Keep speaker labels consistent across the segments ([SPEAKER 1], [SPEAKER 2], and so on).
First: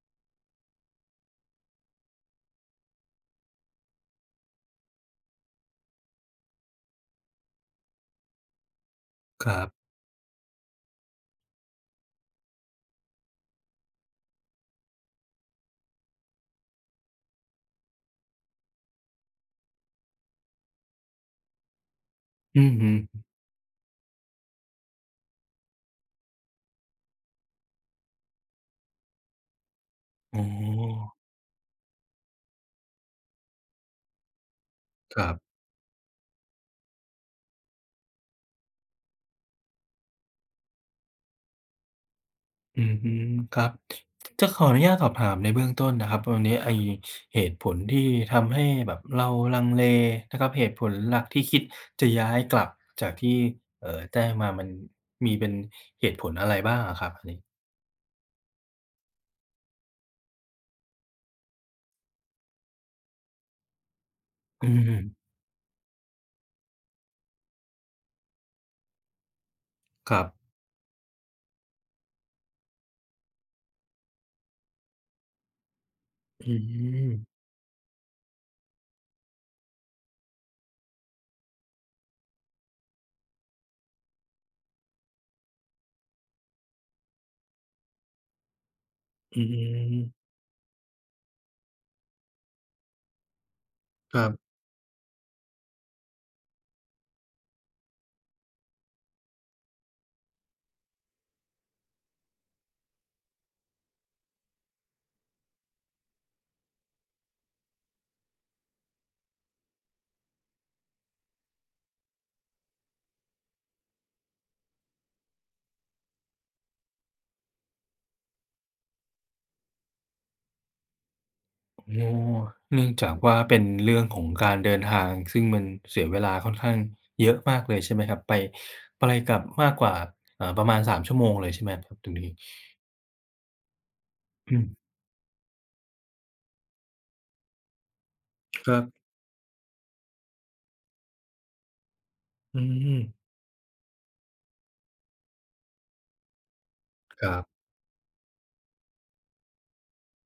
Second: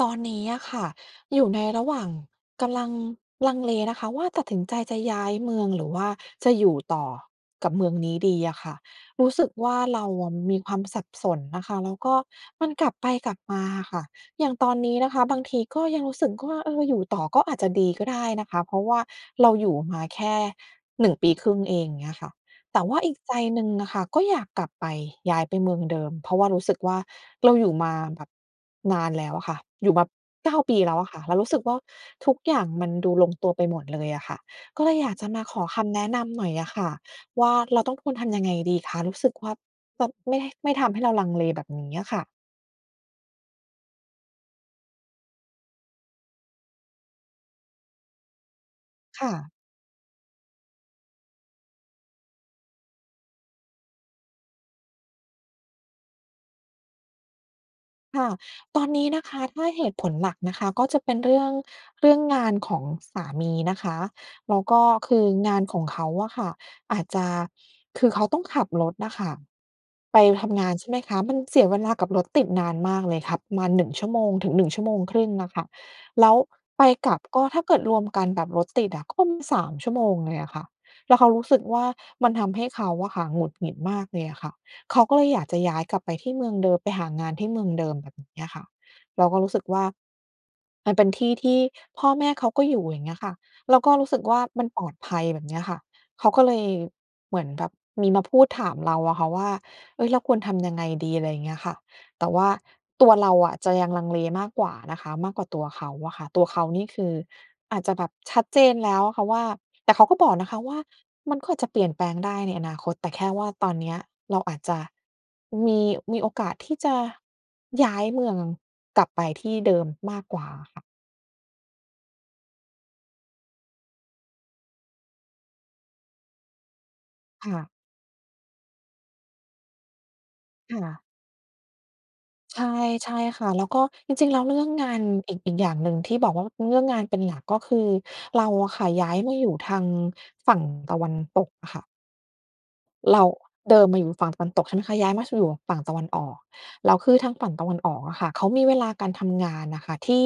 [SPEAKER 1] ตอนนี้อะค่ะอยู่ในระหว่าง กำลังลังเลนะคะว่า ตัดสินใจจะย้ายเมือง หรือว่าจะอยู่ต่อกับเมืองนี้ดีอะค่ะ รู้ส
[SPEAKER 2] ค
[SPEAKER 1] ึก
[SPEAKER 2] รั
[SPEAKER 1] ว
[SPEAKER 2] บ
[SPEAKER 1] ่า เราอะมีความสับสนนะคะ แล้วก็มันกลับไปกลับมาอะค่ะ อย่างตอนนี้นะคะ บางทีก็ยังรู้สึกว่า เออ อยู่ต่อก็อาจจะดีก็ได้นะคะ เพราะว่าเราอยู่มาแค่ 1 ปีครึ่งเอง เงี้ยค่ะ
[SPEAKER 2] อือ
[SPEAKER 1] แต่
[SPEAKER 2] ฮึ
[SPEAKER 1] ว่าอีกใจหนึ่งอะค่ะ ก็อยากกลับไป ย้ายไปเมืองเดิม เพราะว่ารู้สึกว่า เราอยู่มาแบบนานแล้วอะค่ะ อยู่มา
[SPEAKER 2] อ๋
[SPEAKER 1] 9 ปีแล้วอะ
[SPEAKER 2] อ
[SPEAKER 1] ค่ะ เรารู้สึกว่า ทุกอย่างมันดูลงตัวไปหมดเลยอะค่ะ ก็เลยอยาก
[SPEAKER 2] คร
[SPEAKER 1] จ
[SPEAKER 2] ั
[SPEAKER 1] ะ
[SPEAKER 2] บ
[SPEAKER 1] มาขอคำแนะนำหน่อยอะค่ะว่า เราต้องควรทำยังไงดีคะ? รู้สึกว่า ปับ ไม่ ด ไม่ทำให้เราลังเลแบบนี้อะค่ะ
[SPEAKER 2] อือฮึ ครับ จะขออนุญาตสอบถามในเบื้องต้นนะครับ วันนี้ไอ้เหตุผลที่ทำให้แบบเ
[SPEAKER 1] ค
[SPEAKER 2] รา
[SPEAKER 1] ่ะ
[SPEAKER 2] ลังเลนะครับ เหตุผลหลักที่คิดจะย้ายกลับ จากที่ เอ่อ แจ้งมา มันมีเป็นเหตุผลอะไรบ้างอะครับอันนี้?
[SPEAKER 1] ค่ะ ตอนนี้นะคะ ถ้าเหตุผลหลักนะคะ ก็เป็นเรื่อง เรื่องงานของสามีนะคะ แล้
[SPEAKER 2] อ
[SPEAKER 1] ว
[SPEAKER 2] ื
[SPEAKER 1] ก็ ค
[SPEAKER 2] ม
[SPEAKER 1] ืองานของเขาอะค่ะอาจจะ คือเขาต้องขับรถน่ะค่ะ
[SPEAKER 2] ค
[SPEAKER 1] ไ
[SPEAKER 2] ร
[SPEAKER 1] ป
[SPEAKER 2] ับ
[SPEAKER 1] ทำงาน ใช่ไหมคะ มันเสียเวลากับรถติดนานมากเลย ขับประมาณ 1 ชั่วโมงถึง 1 ชั่วโมงครึ่งน่ะค่ะ แล้ว
[SPEAKER 2] อื
[SPEAKER 1] ไปกลับ
[SPEAKER 2] ม
[SPEAKER 1] ก็ถ้าเกิดรวมกันแบบรถติดอะ ก็ 3 ชั่วโมงเลยอะค่ะ แล้วเขารู้สึกว่า มันทำให้เขาอะค่ะหงุดหงิดมากเลยอะค่ะ เขาก็เลยอยากจะย้ายกลับไปที่เมืองเดิม ไปหางานที่เมืองเดิม แบบเนี้ยค่ะ เรา
[SPEAKER 2] อ
[SPEAKER 1] ก็
[SPEAKER 2] ื
[SPEAKER 1] ร
[SPEAKER 2] อ
[SPEAKER 1] ู้
[SPEAKER 2] ฮ
[SPEAKER 1] สึกว่า
[SPEAKER 2] ึ
[SPEAKER 1] มันเป็นที่ที่พ่อแม่เขาก็อยู่ อย่างเงี้ยค่ะ แล้วก็รู้
[SPEAKER 2] ค
[SPEAKER 1] สึ
[SPEAKER 2] ร
[SPEAKER 1] ก
[SPEAKER 2] ั
[SPEAKER 1] ว
[SPEAKER 2] บ
[SPEAKER 1] ่า มันปลอดภัย แบบเนี้ยค่ะ เขาก็เลยเหมือนแบบ มีมาพูดถามเราอะค่ะว่า เฮ้ย เราควรทำยังไงดี? อะไรเงี้ยค่ะ แต่ว่าตัวเราอะ จะยังลังเลมากกว่านะคะ มากกว่าตัวเขาอะค่ะ ตัวเขานี่คือ อาจจะแบบชัดเจนแล้วอะค่ะว่า แต่เขาก็บอกนะคะว่า มันก็อาจจะเปลี่ยนแปลงได้ในอนาคต แต่แค่ว่าตอนเนี้ยเราอาจจะ มี มีโอกาสที่จะ ย้ายเมืองกลับไปที่เดิมมากกว่าค่ะ
[SPEAKER 2] นัว เนื่องจากว่า เป็นเรื่องของการเดินทาง ซึ่งมันเสียเวลาค่อนข้างเยอะ
[SPEAKER 1] ค
[SPEAKER 2] มา
[SPEAKER 1] ่
[SPEAKER 2] ก
[SPEAKER 1] ะ
[SPEAKER 2] เลย ใช่ไหมครับ ไป ไปกลับมากกว่า อ่า ประม
[SPEAKER 1] ค
[SPEAKER 2] าณ
[SPEAKER 1] ่
[SPEAKER 2] ส
[SPEAKER 1] ะ
[SPEAKER 2] าม ชั่วโมงเลยใช่ไหมครับตรงนี้?
[SPEAKER 1] ใช่ ใช่ค่ะ แล้วก็ จริง ๆ แล้ว
[SPEAKER 2] อ
[SPEAKER 1] เร
[SPEAKER 2] ื
[SPEAKER 1] ื่อง
[SPEAKER 2] ม
[SPEAKER 1] งานอีก อีกอย่างหนึ่งที่บอกว่า เรื่องงานเป็นหลัก ก็คือเรา
[SPEAKER 2] ค
[SPEAKER 1] อะ
[SPEAKER 2] รั
[SPEAKER 1] ค
[SPEAKER 2] บ
[SPEAKER 1] ่ะ ย้ายมาอยู่ทางฝั่งตะวันตกอะค่ะ
[SPEAKER 2] อืม
[SPEAKER 1] เรา เดิมอะอยู่ฝั่งตะวันตก ใช่ไหมคะ ย้ายมาอยู่ฝั่งตะวันออก แล้วคือ
[SPEAKER 2] ค
[SPEAKER 1] ท
[SPEAKER 2] ร
[SPEAKER 1] า
[SPEAKER 2] ั
[SPEAKER 1] งฝ
[SPEAKER 2] บ
[SPEAKER 1] ั่งตะวันออกอะค่ะ เขามีเวลาการทำงานอะค่ะ ที่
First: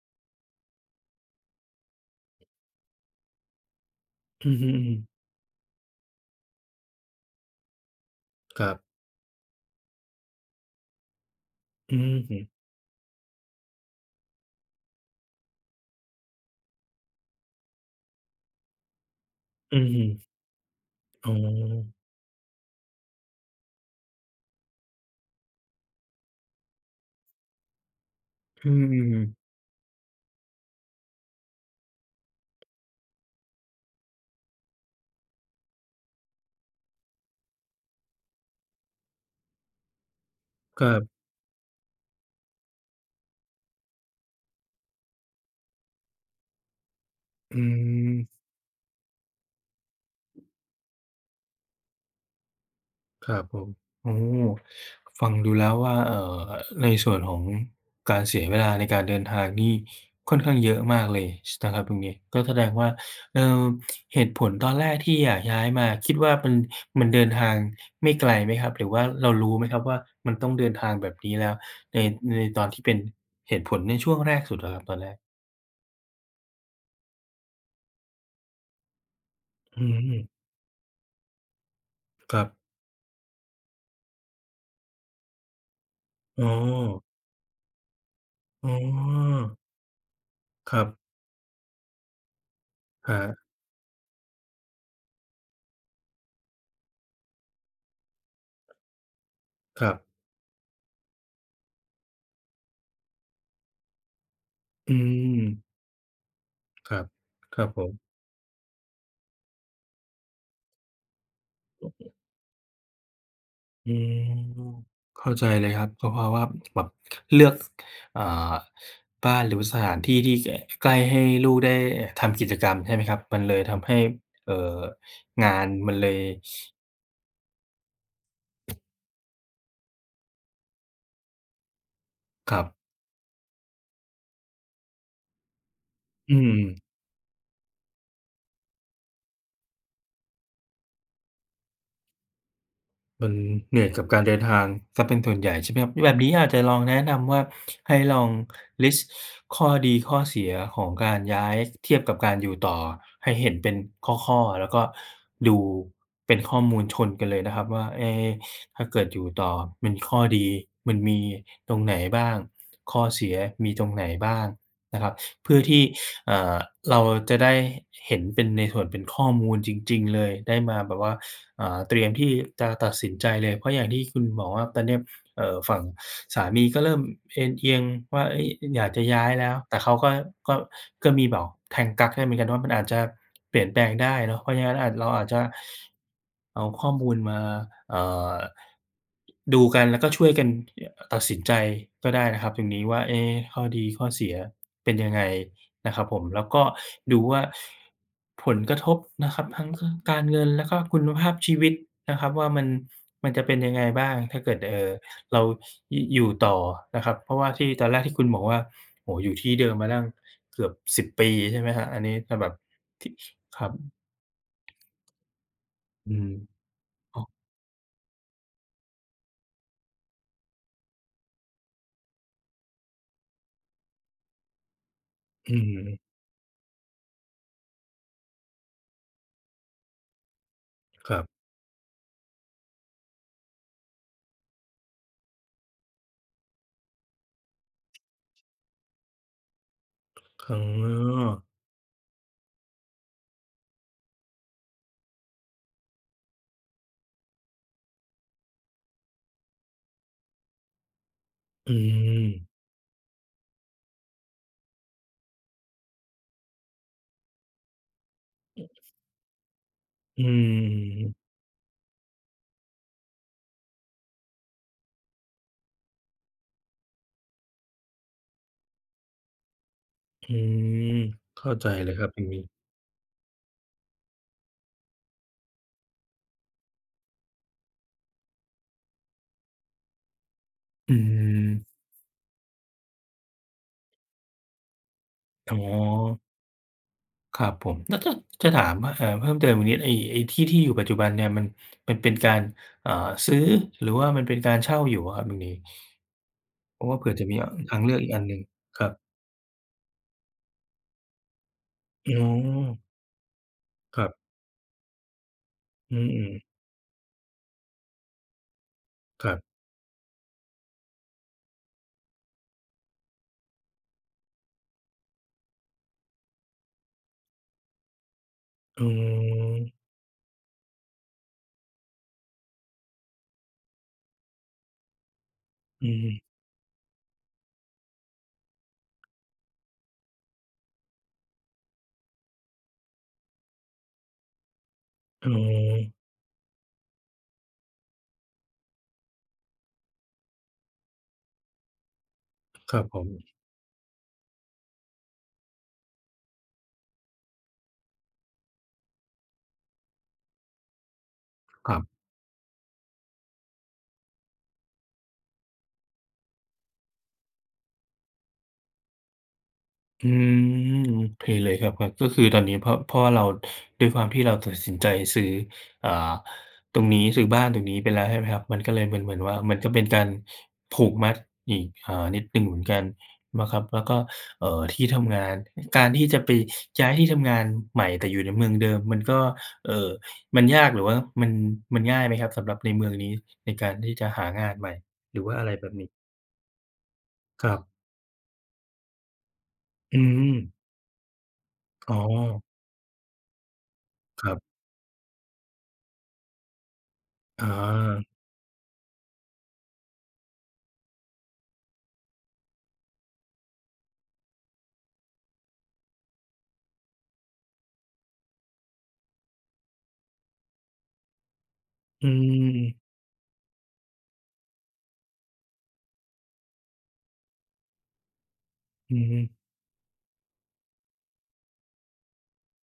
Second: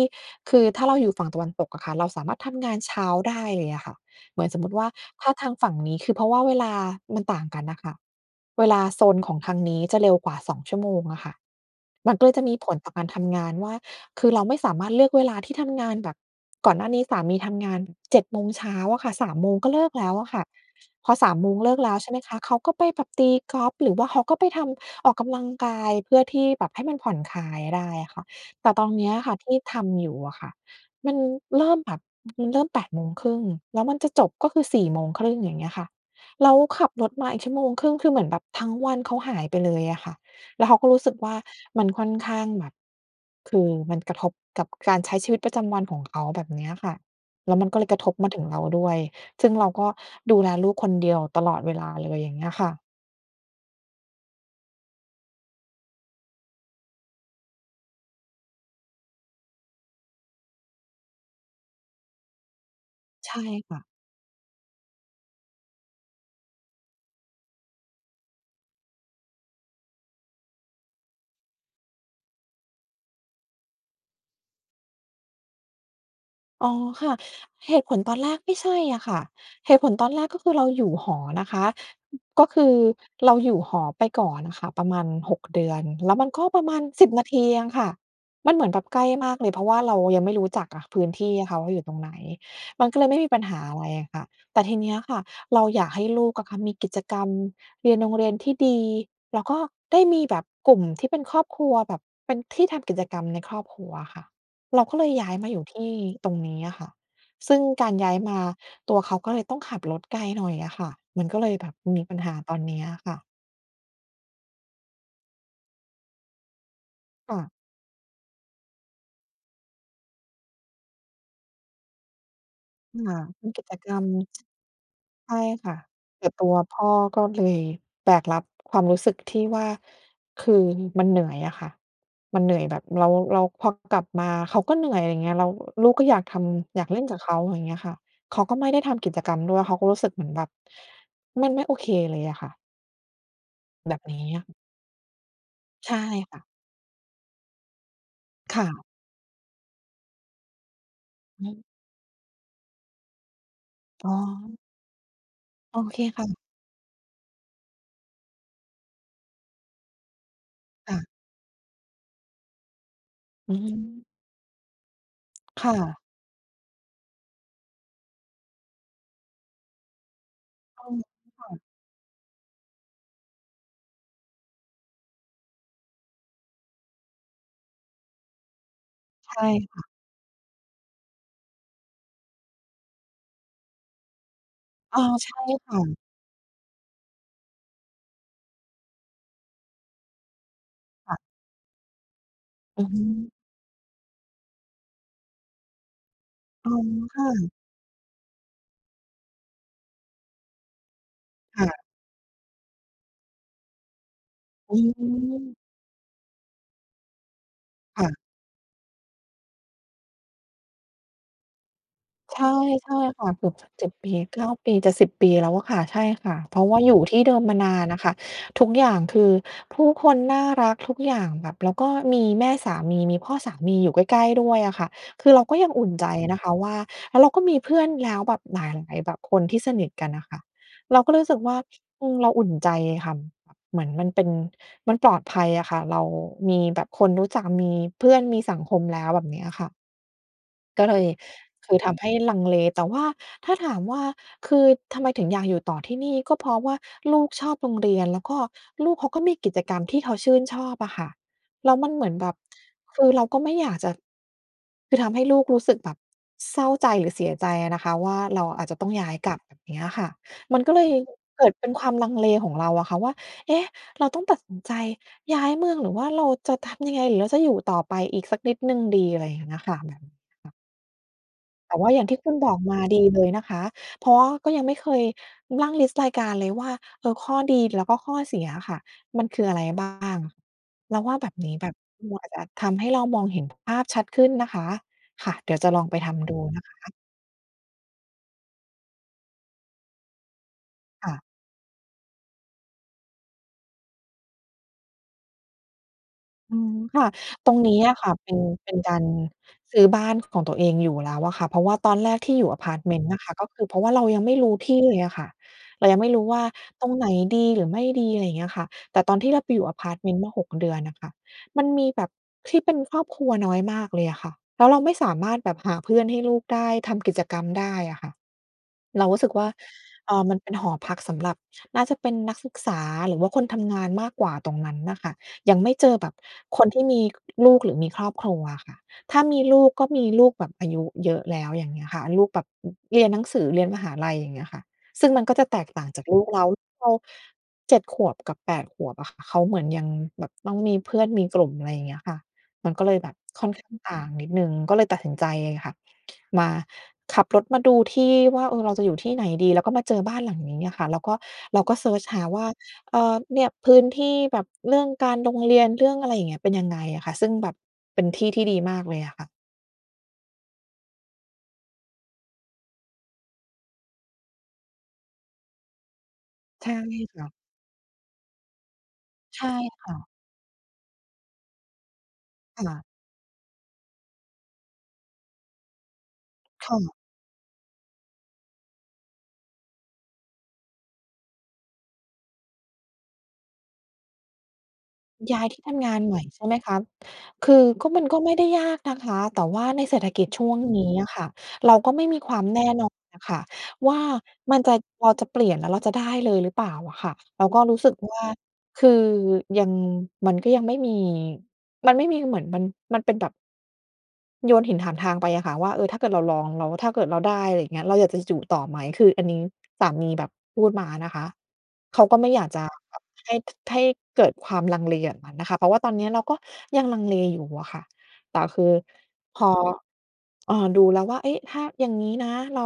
[SPEAKER 1] คือถ้าเราอยู่ฝั่งตะวันตกอะค่ะ เราสามารถทำงานเช้าได้เลยอะค่ะ เหมื
[SPEAKER 2] อ
[SPEAKER 1] อน
[SPEAKER 2] ือ
[SPEAKER 1] สม
[SPEAKER 2] ฮ
[SPEAKER 1] ม
[SPEAKER 2] ึ
[SPEAKER 1] ติ
[SPEAKER 2] อ
[SPEAKER 1] ว่า
[SPEAKER 2] ือ
[SPEAKER 1] ถ้าทางฝั่งนี้ คือเพราะว่าเวลามันต่างกันน่ะค่ะ
[SPEAKER 2] ค
[SPEAKER 1] เว
[SPEAKER 2] รั
[SPEAKER 1] ล
[SPEAKER 2] บ
[SPEAKER 1] าโซนของทางนี้จะเร็วกว่า 2 ชั่วโมงอะค่ะ
[SPEAKER 2] อื
[SPEAKER 1] มัน
[SPEAKER 2] อ
[SPEAKER 1] ก็เล
[SPEAKER 2] ฮ
[SPEAKER 1] ยจะ
[SPEAKER 2] ึ
[SPEAKER 1] มีผลต่อการทำงานว่า คือเราไม่สามารถเลือกเวลาที่ทำงานแบบ ก่อนหน้านี้สามีทำงาน 7 โมงเช้าอะค่ะ 3 โมงก็
[SPEAKER 2] อื
[SPEAKER 1] เลิ
[SPEAKER 2] อ
[SPEAKER 1] ก
[SPEAKER 2] ฮึ
[SPEAKER 1] แล้วอะค่ะ พอ
[SPEAKER 2] อ
[SPEAKER 1] ส
[SPEAKER 2] ๋อ
[SPEAKER 1] าม โมงเลิกแล้ว ใช่ไหมคะ เขาก็ไปแบบตีกอล์ฟ หรือว่าเขาก็ไปทำ ออกกำลังกาย เพื่อที่แบบให้มันผ่อนคลายได้อะค่ะ แ
[SPEAKER 2] อ
[SPEAKER 1] ต
[SPEAKER 2] ื
[SPEAKER 1] ่ตอนเนี้
[SPEAKER 2] ม
[SPEAKER 1] ยค
[SPEAKER 2] ๆ
[SPEAKER 1] ่ะที่ทำอยู่อะค่ะ มันเริ่มแบบ มันเริ่ม 8 โมงครึ่ง แล้วมันจะจบก็คือ 4 โมงครึ่ง อย่างเงี้ยค่ะ แล้วขับรถมาอีก 1.5 ชั่วโมง คือเหมือนแบบทั้งวันเขาหายไปเลยอะค่ะ แล้วเขา
[SPEAKER 2] ค
[SPEAKER 1] ก็
[SPEAKER 2] รั
[SPEAKER 1] รู้ส
[SPEAKER 2] บ
[SPEAKER 1] ึกว่ามันค่อนข้างแบบ คือมันกระทบกับการใช้ชีวิตประจำวันของเขาแบบเนี้ยอะค่ะ แล้
[SPEAKER 2] อื
[SPEAKER 1] วมันก็เลยกระทบม
[SPEAKER 2] ม
[SPEAKER 1] าถึงเราด้วย ซึ่งเราก็ดูแลลูกคนเดียวตลอดเวลาเลย อย่างเงี้ยค่ะ
[SPEAKER 2] ครับผม โอ้โฮ! ฟังดูแล้วว่า เอ่อ ในส่วนของการเสียเวลาในการเดินทางนี่ค่อนข้างเยอะมากเลย ช นะครับตรงนี้ ก็แสดงว่า
[SPEAKER 1] ใช
[SPEAKER 2] เอ
[SPEAKER 1] ่
[SPEAKER 2] ่อ
[SPEAKER 1] ค่ะ
[SPEAKER 2] เหตุผลตอนแรกที่อยากย้ายมา คิดว่ามัน มันเดินทางไม่ไกลไหมครับ? หรือว่าเรารู้ไหมครับว่า มันต้องเดินทางแบบนี้? แล้วใน ในตอนที่เป็น เหตุผลในช่วงแรกสุดอะครับ ตอนแรก
[SPEAKER 1] อ๋อ ค่ะ เหตุผลตอนแรกไม่ใช่อะค่ะ เห
[SPEAKER 2] อ
[SPEAKER 1] ต
[SPEAKER 2] ื
[SPEAKER 1] ุผลตอนแรก
[SPEAKER 2] ม
[SPEAKER 1] ก็คือ เราอยู่หอนะคะ
[SPEAKER 2] คร
[SPEAKER 1] ก
[SPEAKER 2] ั
[SPEAKER 1] ็
[SPEAKER 2] บ
[SPEAKER 1] คือเราอยู่หอไปก่อนค่ะ ประมาณ 6 เดือน แล้วมันก
[SPEAKER 2] อ๋
[SPEAKER 1] ็ประมาณ
[SPEAKER 2] อ
[SPEAKER 1] 10 นาทีเองค่ะ มันเหม
[SPEAKER 2] อ
[SPEAKER 1] ื
[SPEAKER 2] ๋
[SPEAKER 1] อนแบบใกล้มากเล
[SPEAKER 2] อ
[SPEAKER 1] ย เพราะว่าเรายังไม่รู้จัก
[SPEAKER 2] ค
[SPEAKER 1] อ
[SPEAKER 2] รั
[SPEAKER 1] ะ พ
[SPEAKER 2] บ
[SPEAKER 1] ื้นที่เขาอยู่ตรงไหน มัน ก็เลย
[SPEAKER 2] อ
[SPEAKER 1] ไม่มีป
[SPEAKER 2] า
[SPEAKER 1] ัญหาอะไรอะค่ะ แต่ทีนี้อะค่ะเราอยากให้ลูกอะค่ะ มีกิจกรรม เรียนโรงเรียนที่ดี แล้วก็
[SPEAKER 2] ครั
[SPEAKER 1] ได
[SPEAKER 2] บ
[SPEAKER 1] ้มีแบบกลุ่มที่เป็นครอบครัว แบบเป็นที่ทำกิจกรรมในครอบครัวค่ะ เรา
[SPEAKER 2] อื
[SPEAKER 1] ก็เลยย้ายมาอย
[SPEAKER 2] ม
[SPEAKER 1] ู่ที่ตรงนี้อะค่
[SPEAKER 2] ค
[SPEAKER 1] ะ
[SPEAKER 2] รับ
[SPEAKER 1] ซ
[SPEAKER 2] ค
[SPEAKER 1] ึ่
[SPEAKER 2] ร
[SPEAKER 1] ง
[SPEAKER 2] ับผ
[SPEAKER 1] การ
[SPEAKER 2] ม
[SPEAKER 1] ย้ายมา ตัวเขาก็เลยต้องขับรถไกลหน่อยอะค่ะ มันก็เลยแบบมีปัญหาตอนเนี้ยอะค่ะ
[SPEAKER 2] อืม เข้าใจเลยครับ ก็เพราะว่าแบบ
[SPEAKER 1] ค
[SPEAKER 2] เ
[SPEAKER 1] ่
[SPEAKER 2] ลื
[SPEAKER 1] ะ
[SPEAKER 2] อก อ่า บ้านหรือสถานที่ที่ ก ใกล้ ให้ลูกได้ทำกิจกรรมใช่ไ
[SPEAKER 1] ค
[SPEAKER 2] หมคร
[SPEAKER 1] ่
[SPEAKER 2] ั
[SPEAKER 1] ะ
[SPEAKER 2] บ? มั
[SPEAKER 1] เ
[SPEAKER 2] น
[SPEAKER 1] ป็
[SPEAKER 2] เล
[SPEAKER 1] น
[SPEAKER 2] ย
[SPEAKER 1] กิ
[SPEAKER 2] ท
[SPEAKER 1] จ
[SPEAKER 2] ำ
[SPEAKER 1] ก
[SPEAKER 2] ให
[SPEAKER 1] ร
[SPEAKER 2] ้
[SPEAKER 1] รม
[SPEAKER 2] เอ่อ
[SPEAKER 1] ใช่
[SPEAKER 2] งาน
[SPEAKER 1] ค่ะ
[SPEAKER 2] มันเลย
[SPEAKER 1] แต่ตัวพ่อก็เลยแบกรับความรู้สึกที่ว่า คือ มันเหนื่อยอะค่ะ มันเห
[SPEAKER 2] ค
[SPEAKER 1] นื
[SPEAKER 2] ร
[SPEAKER 1] ่อ
[SPEAKER 2] ั
[SPEAKER 1] ย
[SPEAKER 2] บ
[SPEAKER 1] แบบเรา เรา พอกลับมา เขาก็เหนื่อย อะไรเงี้ย แล้วลูกก็อยาก
[SPEAKER 2] อื
[SPEAKER 1] ทำ
[SPEAKER 2] ม
[SPEAKER 1] อยากเล่นกับเขา อะไรเงี้ยค่ะ เขาก็ไม่ได้ทำกิจกรรมด้วย เขาก็รู้สึกเหมือนแบบ มันไม่โอเคเลยอะค่ะ
[SPEAKER 2] มันเหนื่อย
[SPEAKER 1] แบ
[SPEAKER 2] ก
[SPEAKER 1] บ
[SPEAKER 2] ับก
[SPEAKER 1] นี
[SPEAKER 2] า
[SPEAKER 1] ้
[SPEAKER 2] รเดิ
[SPEAKER 1] อ
[SPEAKER 2] น
[SPEAKER 1] ะ
[SPEAKER 2] ทางเสียเป็นส่วนใหญ่ใช่ไหมครั
[SPEAKER 1] ใช
[SPEAKER 2] บ? ค
[SPEAKER 1] ่
[SPEAKER 2] ือแบบนี้
[SPEAKER 1] ค่ะ
[SPEAKER 2] อาจจะลองแนะนำว่า ให้ลอง
[SPEAKER 1] ค่ะ
[SPEAKER 2] list ข้อดีข้อเสียของการย
[SPEAKER 1] อ
[SPEAKER 2] ้าย
[SPEAKER 1] ืม
[SPEAKER 2] เทียบกับการอยู่ต่อให้เห็นเป็น
[SPEAKER 1] อ๋อ
[SPEAKER 2] ข้อ ๆ แล้วก็ดู
[SPEAKER 1] โอเค ค่
[SPEAKER 2] เป็
[SPEAKER 1] ะ
[SPEAKER 2] นข้อมูลชนกันเลยนะครับว่า เอ๊ ถ้าเกิดอยู่ต่อ มันมีข้อดี
[SPEAKER 1] ค
[SPEAKER 2] มั
[SPEAKER 1] ่
[SPEAKER 2] น
[SPEAKER 1] ะ
[SPEAKER 2] มีตรงไหนบ้าง? ข้อเสีย
[SPEAKER 1] อื
[SPEAKER 2] มีตรงไ
[SPEAKER 1] ม
[SPEAKER 2] หนบ้างนะครับ เพื่อ
[SPEAKER 1] ค่
[SPEAKER 2] ที่
[SPEAKER 1] ะ
[SPEAKER 2] เอ่อ เราจะได้เห็นเป็นในส่วนเป็นข้อมูลจริง ๆ เลย ได้มาแบบว่า
[SPEAKER 1] [unintelligible]
[SPEAKER 2] อ่า เตรียมที่จะตัดสินใจเลย เพราะอย่างที่คุณบอกว่า ตอนเนี้ย เอ่อ ฝั่งสามีก็เริ่มเอนเอียงว่า เฮ้ย! อยากจะย้า
[SPEAKER 1] ใ
[SPEAKER 2] ย
[SPEAKER 1] ช
[SPEAKER 2] แ
[SPEAKER 1] ่
[SPEAKER 2] ล้ว แต
[SPEAKER 1] ค
[SPEAKER 2] ่
[SPEAKER 1] ่
[SPEAKER 2] เ
[SPEAKER 1] ะ
[SPEAKER 2] ขาก็ ก็ ก็มีบอกแทงกั๊กให้เหมือนกันว่า มันอาจจะเปลี่ยนแปลงได้เนาะ เพราะฉะนั้นอาจ
[SPEAKER 1] อา
[SPEAKER 2] เราอาจ
[SPEAKER 1] ใช
[SPEAKER 2] จ
[SPEAKER 1] ่
[SPEAKER 2] ะ
[SPEAKER 1] ค่ะ
[SPEAKER 2] เอาข้อมูลมา เอ่อ ดูกัน แล้วก็ช่วยกันที่จะ เอ่อ
[SPEAKER 1] ค่
[SPEAKER 2] ตั
[SPEAKER 1] ะ
[SPEAKER 2] ดสินใจก็ได้นะครับ ตรงน
[SPEAKER 1] อ
[SPEAKER 2] ี้
[SPEAKER 1] ือ
[SPEAKER 2] ว
[SPEAKER 1] ฮ
[SPEAKER 2] ่า
[SPEAKER 1] ึ
[SPEAKER 2] เอ๊ ข้อดีข้อเสียเป็นยังไงนะครับผม แล้วก็
[SPEAKER 1] อ๋อ
[SPEAKER 2] ด
[SPEAKER 1] ค
[SPEAKER 2] ู
[SPEAKER 1] ่
[SPEAKER 2] ว่า
[SPEAKER 1] ะ
[SPEAKER 2] ผลกระทบนะครับทั้ง ทั้งการเงินและก็คุณภาพชี
[SPEAKER 1] ค
[SPEAKER 2] ว
[SPEAKER 1] ่
[SPEAKER 2] ิต
[SPEAKER 1] ะ
[SPEAKER 2] นะครับว่า มัน มันจะเป็นยังไงบ้าง ถ้าเกิด ด เอ
[SPEAKER 1] อื
[SPEAKER 2] ่อ เรา
[SPEAKER 1] ม
[SPEAKER 2] ยุ อยู่ต่อนะครับ เพราะว่าที่ตอนแร
[SPEAKER 1] ค
[SPEAKER 2] ก
[SPEAKER 1] ่
[SPEAKER 2] ท
[SPEAKER 1] ะ
[SPEAKER 2] ี่คุณบอกว่า โอ้โฮ! อยู่ที่เดิมมาตั้งเกือบ 10 ปี ใช่ไหมครับ? อันนี้จะ
[SPEAKER 1] ใช
[SPEAKER 2] แบ
[SPEAKER 1] ่
[SPEAKER 2] บ
[SPEAKER 1] ใช่
[SPEAKER 2] ที่
[SPEAKER 1] ค่ะ เกือบ
[SPEAKER 2] ค
[SPEAKER 1] จ
[SPEAKER 2] ร
[SPEAKER 1] ะ
[SPEAKER 2] ับ
[SPEAKER 1] 7 ปี 9 ปี จะ 10 ปีแล้วอะค่ะ ใช่
[SPEAKER 2] อืม
[SPEAKER 1] ค่ะ เพราะว่าอยู่ท
[SPEAKER 2] อ
[SPEAKER 1] ี
[SPEAKER 2] ๋อ
[SPEAKER 1] ่เดิมมานานน่ะค่ะ ทุกอย่างคือ ผู้คนน่ารัก ทุกอย่างแบบ แล้วก็มีแม่สามีมีพ่อสามีอยู่ใกล้ ๆ ด้วยอะค่ะ คือเรา
[SPEAKER 2] อื
[SPEAKER 1] ก็
[SPEAKER 2] อ
[SPEAKER 1] ยั
[SPEAKER 2] ฮ
[SPEAKER 1] งอุ่น
[SPEAKER 2] ึ
[SPEAKER 1] ใจนะคะว่า แล้วเราก็มีเพื่อนแล้ว แบบหลาย ๆ แบบ คนที่สนิทกันน่ะค่ะ เราก
[SPEAKER 2] ค
[SPEAKER 1] ็
[SPEAKER 2] รั
[SPEAKER 1] รู้
[SPEAKER 2] บ
[SPEAKER 1] สึกว่า อืม เราอุ่นใจอะค่ะ เหมือนมันเป็น มันปลอดภัยอะค่ะ เรามีแบบคนรู้จัก มีเพื่อน มีสังคมแล้ว แบบเนี้ยค่ะ
[SPEAKER 2] อ๋
[SPEAKER 1] ก็เลย
[SPEAKER 2] อ
[SPEAKER 1] คือทำให้ลังเล แต่ว่าถ้าถามว่า คือทำไมถึงอยากอยู่ต่อที่นี่? ก็เพราะว่าลูกชอบโรงเรียน แล้วก็ลูกเขาก็มีกิจกรรมที่เขาชื่นชอบอะค่ะ แล
[SPEAKER 2] อื
[SPEAKER 1] ้วมันเหมือนแบบ
[SPEAKER 2] ม
[SPEAKER 1] คือเราก็ไม่อยากจะ คือทำให้ลูกรู้สึกแบบเศร้าใจหรือเสียใจอะนะคะว่า เรา
[SPEAKER 2] อื
[SPEAKER 1] อาจจะต้อ
[SPEAKER 2] ม
[SPEAKER 1] งย้ายกลับ เงี้ยค่ะ
[SPEAKER 2] อื
[SPEAKER 1] มันก็เลย
[SPEAKER 2] ม
[SPEAKER 1] เกิดเป็นความลังเลของเราอะค่ะว่า เอ๊ะ! เราต้องตัดสินใจย้ายเมือง หรือว่าเราจะทำยังไง หรือเราจะอยู่ต่อไปอีกสักนิดหนึ่งดี อะไรเงี้ยน่ะค่ะ มัน
[SPEAKER 2] อื
[SPEAKER 1] ค่ะ
[SPEAKER 2] ม เข้าใจ
[SPEAKER 1] แต่ว
[SPEAKER 2] เ
[SPEAKER 1] ่
[SPEAKER 2] ล
[SPEAKER 1] า
[SPEAKER 2] ย
[SPEAKER 1] อย
[SPEAKER 2] ค
[SPEAKER 1] ่
[SPEAKER 2] ร
[SPEAKER 1] า
[SPEAKER 2] ั
[SPEAKER 1] ง
[SPEAKER 2] บ
[SPEAKER 1] ที
[SPEAKER 2] อ
[SPEAKER 1] ่
[SPEAKER 2] ย่า
[SPEAKER 1] ค
[SPEAKER 2] ง
[SPEAKER 1] ุ
[SPEAKER 2] ง
[SPEAKER 1] ณ
[SPEAKER 2] ี้
[SPEAKER 1] บอกมาดีเลยนะคะ เพราะว่าก็ยังไม่เคยนั่ง list รายการเลยว่า เออ ข้อดีและก็ข้อเสียอะค่ะมันคืออะไรบ้าง?
[SPEAKER 2] อ
[SPEAKER 1] เ
[SPEAKER 2] ื
[SPEAKER 1] ราว่า แบบนี้
[SPEAKER 2] ม
[SPEAKER 1] แบบมัว อาจจะทำให้เรามองเห็นภาพชัดขึ้นนะคะ ค่ะ เดี
[SPEAKER 2] อ๋
[SPEAKER 1] ๋ยวจะลองไปท
[SPEAKER 2] อ
[SPEAKER 1] ำดูนะคะ
[SPEAKER 2] ครับผม แล้วจะ จะถามว่า เอ่อ เพิ่มเติมอีกนิด ไอ้ ไอ้ที่ ที่อยู่ปัจจุบ
[SPEAKER 1] ค
[SPEAKER 2] ัน
[SPEAKER 1] ่ะ
[SPEAKER 2] เนี่ย มัน มันเป็นการ เอ่อ ซื้อ หรือว่ามันเป็นการเช่าอยู่อะครับตรงนี้
[SPEAKER 1] อืม
[SPEAKER 2] เพราะว่า
[SPEAKER 1] ค
[SPEAKER 2] เผ
[SPEAKER 1] ่ะ
[SPEAKER 2] ื่อจะมี อ่
[SPEAKER 1] ต
[SPEAKER 2] า
[SPEAKER 1] รงน
[SPEAKER 2] ท
[SPEAKER 1] ี
[SPEAKER 2] า
[SPEAKER 1] ้
[SPEAKER 2] งเล
[SPEAKER 1] อ
[SPEAKER 2] ือ
[SPEAKER 1] ะ
[SPEAKER 2] ก
[SPEAKER 1] ค
[SPEAKER 2] อี
[SPEAKER 1] ่
[SPEAKER 2] ก
[SPEAKER 1] ะ
[SPEAKER 2] อัน
[SPEAKER 1] เป
[SPEAKER 2] หน
[SPEAKER 1] ็
[SPEAKER 2] ึ่
[SPEAKER 1] น
[SPEAKER 2] ง
[SPEAKER 1] เป็น
[SPEAKER 2] ครั
[SPEAKER 1] กา
[SPEAKER 2] บ
[SPEAKER 1] รซื้อบ้านของตัวเองอยู่แล้วอะค่ะ เพราะว่าตอนแ
[SPEAKER 2] อ
[SPEAKER 1] รก
[SPEAKER 2] ๋
[SPEAKER 1] ที่อยู่อะพาร
[SPEAKER 2] อ
[SPEAKER 1] ์ตเมนต์น่ะค่ะ ก็คือเพราะว่าเ
[SPEAKER 2] ค
[SPEAKER 1] ร
[SPEAKER 2] ร
[SPEAKER 1] า
[SPEAKER 2] ับ
[SPEAKER 1] ยังไม่รู้ที่เลยอะค่ะ เรา
[SPEAKER 2] อื
[SPEAKER 1] ยังไม่รู้
[SPEAKER 2] อ
[SPEAKER 1] ว่
[SPEAKER 2] ๆ
[SPEAKER 1] าตรงไหนดี หรือไม่ดี อะไรเงี้ยอะค่ะ แต่ตอนท
[SPEAKER 2] ค
[SPEAKER 1] ี
[SPEAKER 2] ร
[SPEAKER 1] ่
[SPEAKER 2] ั
[SPEAKER 1] เ
[SPEAKER 2] บ
[SPEAKER 1] ราไปอยู่อะพาร์ตเมนต์เมื่อ 6 เดือนอะค่ะ มันมีแบบที่เป็นครอบครัวน้อยมากเลยอะค่ะ แล้วเราไม่สามารถแบบหาเพื่อนให้ลูกได้ ทำกิจกรรมได้อะค่ะ
[SPEAKER 2] อื
[SPEAKER 1] เรารู้สึกว่า
[SPEAKER 2] อ
[SPEAKER 1] เอ่อ มันเป็นหอพักสำหรับ น่าจะเป็นนักศึกษา หรือว่าคนทำงานมากกว่าตรงนั้นน่ะค่ะ ยังไม่เ
[SPEAKER 2] อ
[SPEAKER 1] จ
[SPEAKER 2] ื
[SPEAKER 1] อแบบ
[SPEAKER 2] ม
[SPEAKER 1] คนที่มีลูก หรือมีครอบครัวอะค่ะ ถ้ามีลูกก็มีลูกแบบอายุเยอะแล้ว อย่างเงี้ยค่ะ ลูกแบบเรียนหนังสือ เรียนมหาลัย อย่างเงี้ยค่ะ ซึ่งมั
[SPEAKER 2] อ
[SPEAKER 1] น
[SPEAKER 2] ๋
[SPEAKER 1] ก็จะแตกต่า
[SPEAKER 2] อ
[SPEAKER 1] งจากลูกเรา ลูกเรา 7 ขวบกับ 8 ขวบอะค่ะ เขาเหมือนยังแบบต้องมีเพื่อนมีกลุ่ม อะไรอย่างเงี้ยค่ะ มั
[SPEAKER 2] ค
[SPEAKER 1] น
[SPEAKER 2] รั
[SPEAKER 1] ก็
[SPEAKER 2] บ
[SPEAKER 1] เล
[SPEAKER 2] ผ
[SPEAKER 1] ยแบบ
[SPEAKER 2] ม
[SPEAKER 1] ค่อนข้างต่างนิดหนึ่ง ก็เลยตัดสินใจอะค่ะ มาขับรถมาดูที่ว่า เออ เราจะอยู่ที่ไหนดี แล้วก็มาเจอบ้านหลังนี้อะค่ะ แล้วก็ เรา
[SPEAKER 2] ค
[SPEAKER 1] ก็
[SPEAKER 2] รั
[SPEAKER 1] เซ
[SPEAKER 2] บ
[SPEAKER 1] ิร์ชหาว่า เออ เนี่ยพื้นที่แบบเรื่องการโรงเรียน เรื่องอะไรอย่างเงี้ย เป็นยังไงอะคะ ซึ่งแบบเป็นที่ที่ดีมากเลยอะค่ะ
[SPEAKER 2] อืม โอเคเลยครับ ขับ ก็คือตอนนี้ เพราะ เพราะว่าเรา ด้วยความที่เราตัดสินใจซื้อ อ่า
[SPEAKER 1] ใช่
[SPEAKER 2] ตรงนี้
[SPEAKER 1] ค
[SPEAKER 2] ซื
[SPEAKER 1] ่
[SPEAKER 2] ้อ
[SPEAKER 1] ะ
[SPEAKER 2] บ้านตรงนี้ไปแล้ว ใช่ไหมครับ? มันก็เลยเป็นเหมือนว่า
[SPEAKER 1] ใช่
[SPEAKER 2] มันก็เป็
[SPEAKER 1] ค
[SPEAKER 2] น
[SPEAKER 1] ่
[SPEAKER 2] กา
[SPEAKER 1] ะ
[SPEAKER 2] รผูกมัดอีก อ่า นิดหนึ่งเหมื
[SPEAKER 1] ค
[SPEAKER 2] อนก
[SPEAKER 1] ่
[SPEAKER 2] ั
[SPEAKER 1] ะ
[SPEAKER 2] นมาครับ แล้วก็ เอ่อ ที่ทำงาน อ การที่จะไป
[SPEAKER 1] ค่
[SPEAKER 2] ย้
[SPEAKER 1] ะ
[SPEAKER 2] ายที่ทำงานใหม่ แต่อยู่ในเมืองเดิม มันก็ เอ่อ มันยาก หรือว่ามัน มันง่ายไหมครับ? สำหรับในเมืองนี้ ในการที่จะหางานใหม่ หรือว่า
[SPEAKER 1] ย้า
[SPEAKER 2] อะ
[SPEAKER 1] ย
[SPEAKER 2] ไร
[SPEAKER 1] ที่
[SPEAKER 2] แบ
[SPEAKER 1] ท
[SPEAKER 2] บน
[SPEAKER 1] ำ
[SPEAKER 2] ี
[SPEAKER 1] ง
[SPEAKER 2] ้
[SPEAKER 1] านใหม่ใช่ไหมคะ? ค
[SPEAKER 2] คร
[SPEAKER 1] ื
[SPEAKER 2] ั
[SPEAKER 1] อ
[SPEAKER 2] บ
[SPEAKER 1] ก็ มันก็ไม่ได้ยากนะคะ แต่ว่าในเศ
[SPEAKER 2] อ
[SPEAKER 1] ร
[SPEAKER 2] ื
[SPEAKER 1] ษฐกิจช่
[SPEAKER 2] อ
[SPEAKER 1] วงนี้อะค่ะ เราก
[SPEAKER 2] อ
[SPEAKER 1] ็
[SPEAKER 2] ๋
[SPEAKER 1] ไม่มีควา
[SPEAKER 2] อ
[SPEAKER 1] มแน่นอนอะค่ะว่า
[SPEAKER 2] ครับ
[SPEAKER 1] มันจะ เราจะเปลี่ยน แล้วเราจะได้เลยหรือเปล่าอะค่ะ เรา
[SPEAKER 2] อ
[SPEAKER 1] ก็รู้สึก
[SPEAKER 2] า
[SPEAKER 1] ว่า คือยัง มันก็ยังไม่มี มันไม่มีเหมือนมัน มันเป็นแบบ โยนหินถามทางไปอะค่ะว่า เออ ถ้าเกิดเราลองแล้ว ถ้าเกิดเราได้ อะไรเงี้ย เราอยากจะอยู่ต่อไหม คืออันนี้สามีแบบพูดมานะคะ เขา
[SPEAKER 2] อื
[SPEAKER 1] ก็ไม่อยากจะ
[SPEAKER 2] อ
[SPEAKER 1] แบบให้ ท ให้เกิดความลังเลอย่างนั้นน่ะค่ะ เพราะว่าตอนนี้อะเราก็ยังลังเลอยู่อะค่ะ แต่คือ
[SPEAKER 2] อือฮึ
[SPEAKER 1] พอ เอ่อ ดูแล้วว่า เอ๊ะ! ถ้าอย่างงี้นะ เรา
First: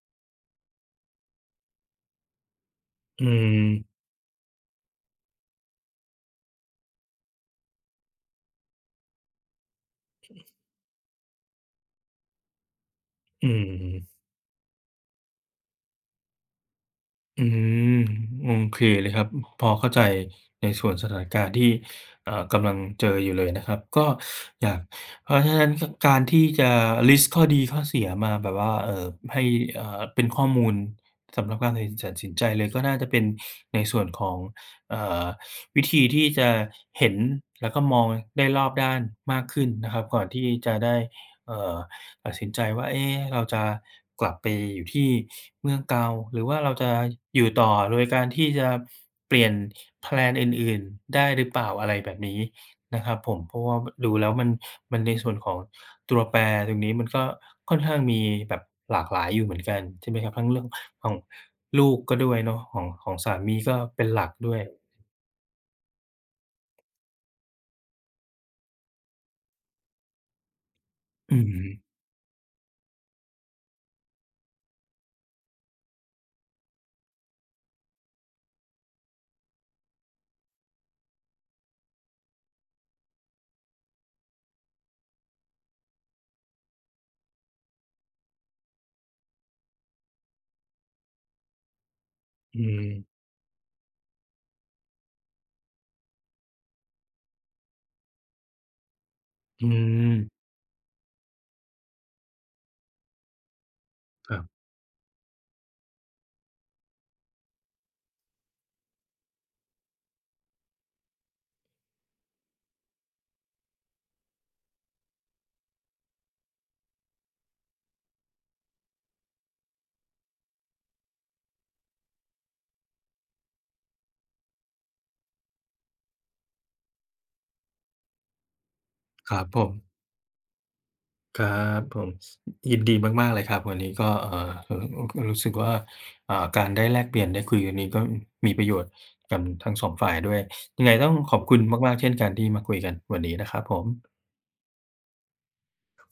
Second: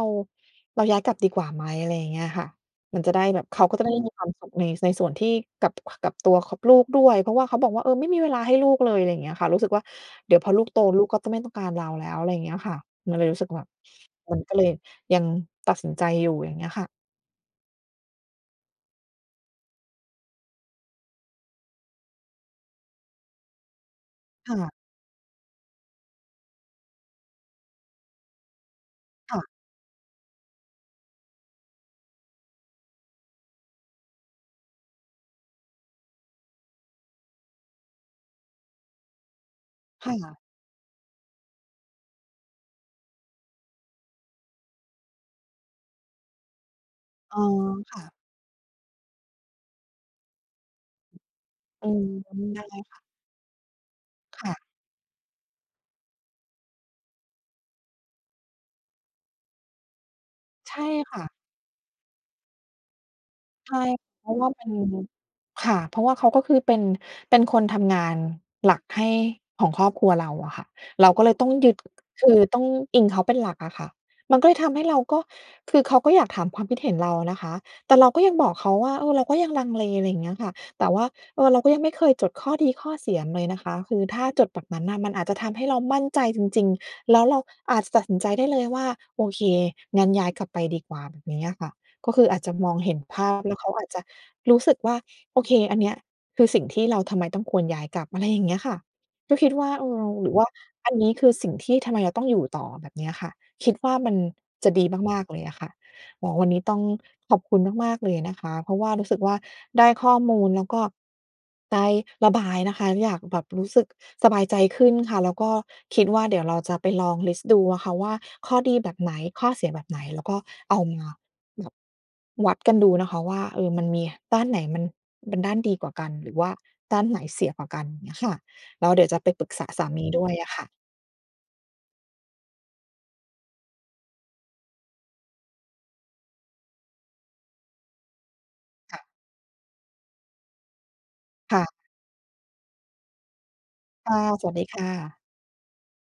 [SPEAKER 1] เราย้ายกลับดีกว่าไหม? อะไรอย่างเงี้ยค่ะ มันจะไ
[SPEAKER 2] อ
[SPEAKER 1] ด้
[SPEAKER 2] ื
[SPEAKER 1] แบบ เขาก็จ
[SPEAKER 2] ม
[SPEAKER 1] ะได้มีความสุข ใน ในส่วนที่ กับ กับตัวของ ลูกด้วย เพราะว่าเขาบอกว่า เออ ไม่มีเวลาให้ลูกเลย อะไรเงี้ยค่ะ รู้สึกว่า เดี๋ยวพอลูกโต ลูกก็จะไม่ต้องการเราแล้ว อะไรเงี้ยค่ะ มันเลยรู้
[SPEAKER 2] อ
[SPEAKER 1] ส
[SPEAKER 2] ื
[SPEAKER 1] ึกแบบ
[SPEAKER 2] ม
[SPEAKER 1] มันก็เลยยังตัดสินใจอยู่ อย่างเงี้ยค่ะ
[SPEAKER 2] อืม โอเคเลยครับ พอเข้าใจในส่วนสถานการณ์ที่ เอ่อ กำลังเจออยู่เลยนะครับ ก็
[SPEAKER 1] ค่
[SPEAKER 2] อ
[SPEAKER 1] ะ
[SPEAKER 2] ยาก เพราะฉะนั้น ค การที่จะลิสต์ข้อดีข้อเสียมาแบบว่า เอ่อ
[SPEAKER 1] ค
[SPEAKER 2] ให
[SPEAKER 1] ่
[SPEAKER 2] ้
[SPEAKER 1] ะ
[SPEAKER 2] เอ่อ เป็นข้อมูลสำหรับการตัดสิน สินใจเลยก็น่าจะเป็นในส่วนของ อ่า วิธีที่จะเห็นแล้วก็มองได้รอบด้านมากขึ้นนะครับ
[SPEAKER 1] ค่
[SPEAKER 2] ก่อน
[SPEAKER 1] ะ
[SPEAKER 2] ที่จะได้ เอ่อ ตัดสินใจว่า เอ๊ะ เราจะกลับไปอยู่ที่เมืองเก่า หรือว่าเราจะ
[SPEAKER 1] อ๋
[SPEAKER 2] อ
[SPEAKER 1] อ
[SPEAKER 2] ยู่ต่อโ
[SPEAKER 1] ค
[SPEAKER 2] ด
[SPEAKER 1] ่ะ
[SPEAKER 2] ยการที่จะเปลี่ยนแพลนอื่น ๆ ได้หรือเปล่า อ
[SPEAKER 1] อื
[SPEAKER 2] ะไร
[SPEAKER 1] อ
[SPEAKER 2] แบบนี้
[SPEAKER 1] ได้ค
[SPEAKER 2] น
[SPEAKER 1] ่ะ
[SPEAKER 2] ะครับผม เพราะว่า ม ดูแล้วม
[SPEAKER 1] ค
[SPEAKER 2] ัน
[SPEAKER 1] ่ะ
[SPEAKER 2] มัน ในส่วนของตัวแปรตรงนี้มันก็ค่อนข้างมีแบบหลากหลายอยู่เหมือนกันใช่ไหมครับ ทั้งเรื่อง
[SPEAKER 1] ใช่
[SPEAKER 2] ขอ
[SPEAKER 1] ค
[SPEAKER 2] ง
[SPEAKER 1] ่ะ
[SPEAKER 2] ลูกก็ด้วยเนาะ ของ ของสามีก
[SPEAKER 1] ใช
[SPEAKER 2] ็
[SPEAKER 1] ่
[SPEAKER 2] เป็นหล
[SPEAKER 1] เ
[SPEAKER 2] ั
[SPEAKER 1] พร
[SPEAKER 2] ก
[SPEAKER 1] าะว่า
[SPEAKER 2] ด้ว
[SPEAKER 1] มัน
[SPEAKER 2] ย
[SPEAKER 1] ค่ะ เพราะว่าเขาก็คือเป็น เป็นคนทำงานหลักให้ของครอบครัวเราอะค่ะ เราก็เล
[SPEAKER 2] อื
[SPEAKER 1] ยต้องยึด
[SPEAKER 2] ม
[SPEAKER 1] คือต้องอิงเขาเป็นหลักอะค่ะ มันก็เลยทำให้เราก็ คือเขาก็อยากถามความคิดเห็นเรานะคะ แต่เราก็ยังบอกเขาว่า เออ เราก็ยังลังเล อะไรอย่างเงี้ยค่ะ แต่ว่า เออ เราก็ยังไม่เคยจดข้อดีข้อเสียเลยนะคะ คือถ้าจดแบบนั้นน่ะ มันอาจจะทำให้เรามั่นใจจริง ๆ แล้วเราอาจจะตัดสินใจได้เลยว่า โอเค งั้นย้ายกลับไปดีกว่าแบบนี้อะค่ะ ก็คืออาจจะ
[SPEAKER 2] อื
[SPEAKER 1] มองเห็น
[SPEAKER 2] ม
[SPEAKER 1] ภาพ แล้วเขาอาจจะรู้สึกว่า โอเค อันเนี้ยคือสิ่งที่เราทำไมต้องควรย้ายกลับ อะไรอย่างเงี้ยค่ะ ก็คิด
[SPEAKER 2] อ
[SPEAKER 1] ว
[SPEAKER 2] ื
[SPEAKER 1] ่า เออ หร
[SPEAKER 2] ม
[SPEAKER 1] ือว่าอันนี้คือ สิ่งที่ทำไมเราต้องอยู่ต่อแบบนี้อะค่ะ คิดว่ามัน
[SPEAKER 2] ครับ
[SPEAKER 1] จะดีมาก ๆ เลยอะค่ะ อ๋อ วันนี้ต้องขอบคุณมาก ๆ เลยนะคะ เพราะว่ารู้สึกว่า ได้ข้อมูลแล้วก็ได้ระบายนะคะ อยากแบบ รู้สึกสบายใจขึ้นค่ะ แล้วก็คิดว่า เดี๋ยวเราจะไปลองลิสต์ดูอะค่ะว่าข้อดีแบบไหน ข้อเสียแบบไหน แล้วก็เอามาแบบ วัดกันดูนะคะว่า เออ มันมีด้านไหนมัน มันด้านดีกว่ากัน หรือว่าด้านไหนเสียกว่ากัน เงี้ยค่ะ แล้วเดี๋ยวจะไป
[SPEAKER 2] ครั
[SPEAKER 1] ป
[SPEAKER 2] บ
[SPEAKER 1] รึก
[SPEAKER 2] ผ
[SPEAKER 1] ษาส
[SPEAKER 2] ม
[SPEAKER 1] ามีด้วยอะค่ะ
[SPEAKER 2] ครับผม ยินดีมาก ๆ เลยครับ วันนี้ก็ เอ่อ อ อุ รู้สึกว่า อ่า การได้แลกเปลี่ยนได้คุยวันนี้ ก็มีประโยชน์
[SPEAKER 1] ค่ะ
[SPEAKER 2] กับทั้ง 2 ฝ่ายด้วย ยังไงต้องขอบค
[SPEAKER 1] ค
[SPEAKER 2] ุ
[SPEAKER 1] ่
[SPEAKER 2] ณ
[SPEAKER 1] ะ
[SPEAKER 2] มาก ๆ เช่นกันที่มาคุยกันวันนี้นะครับผม
[SPEAKER 1] ค่ะ สวัสดีค่ะ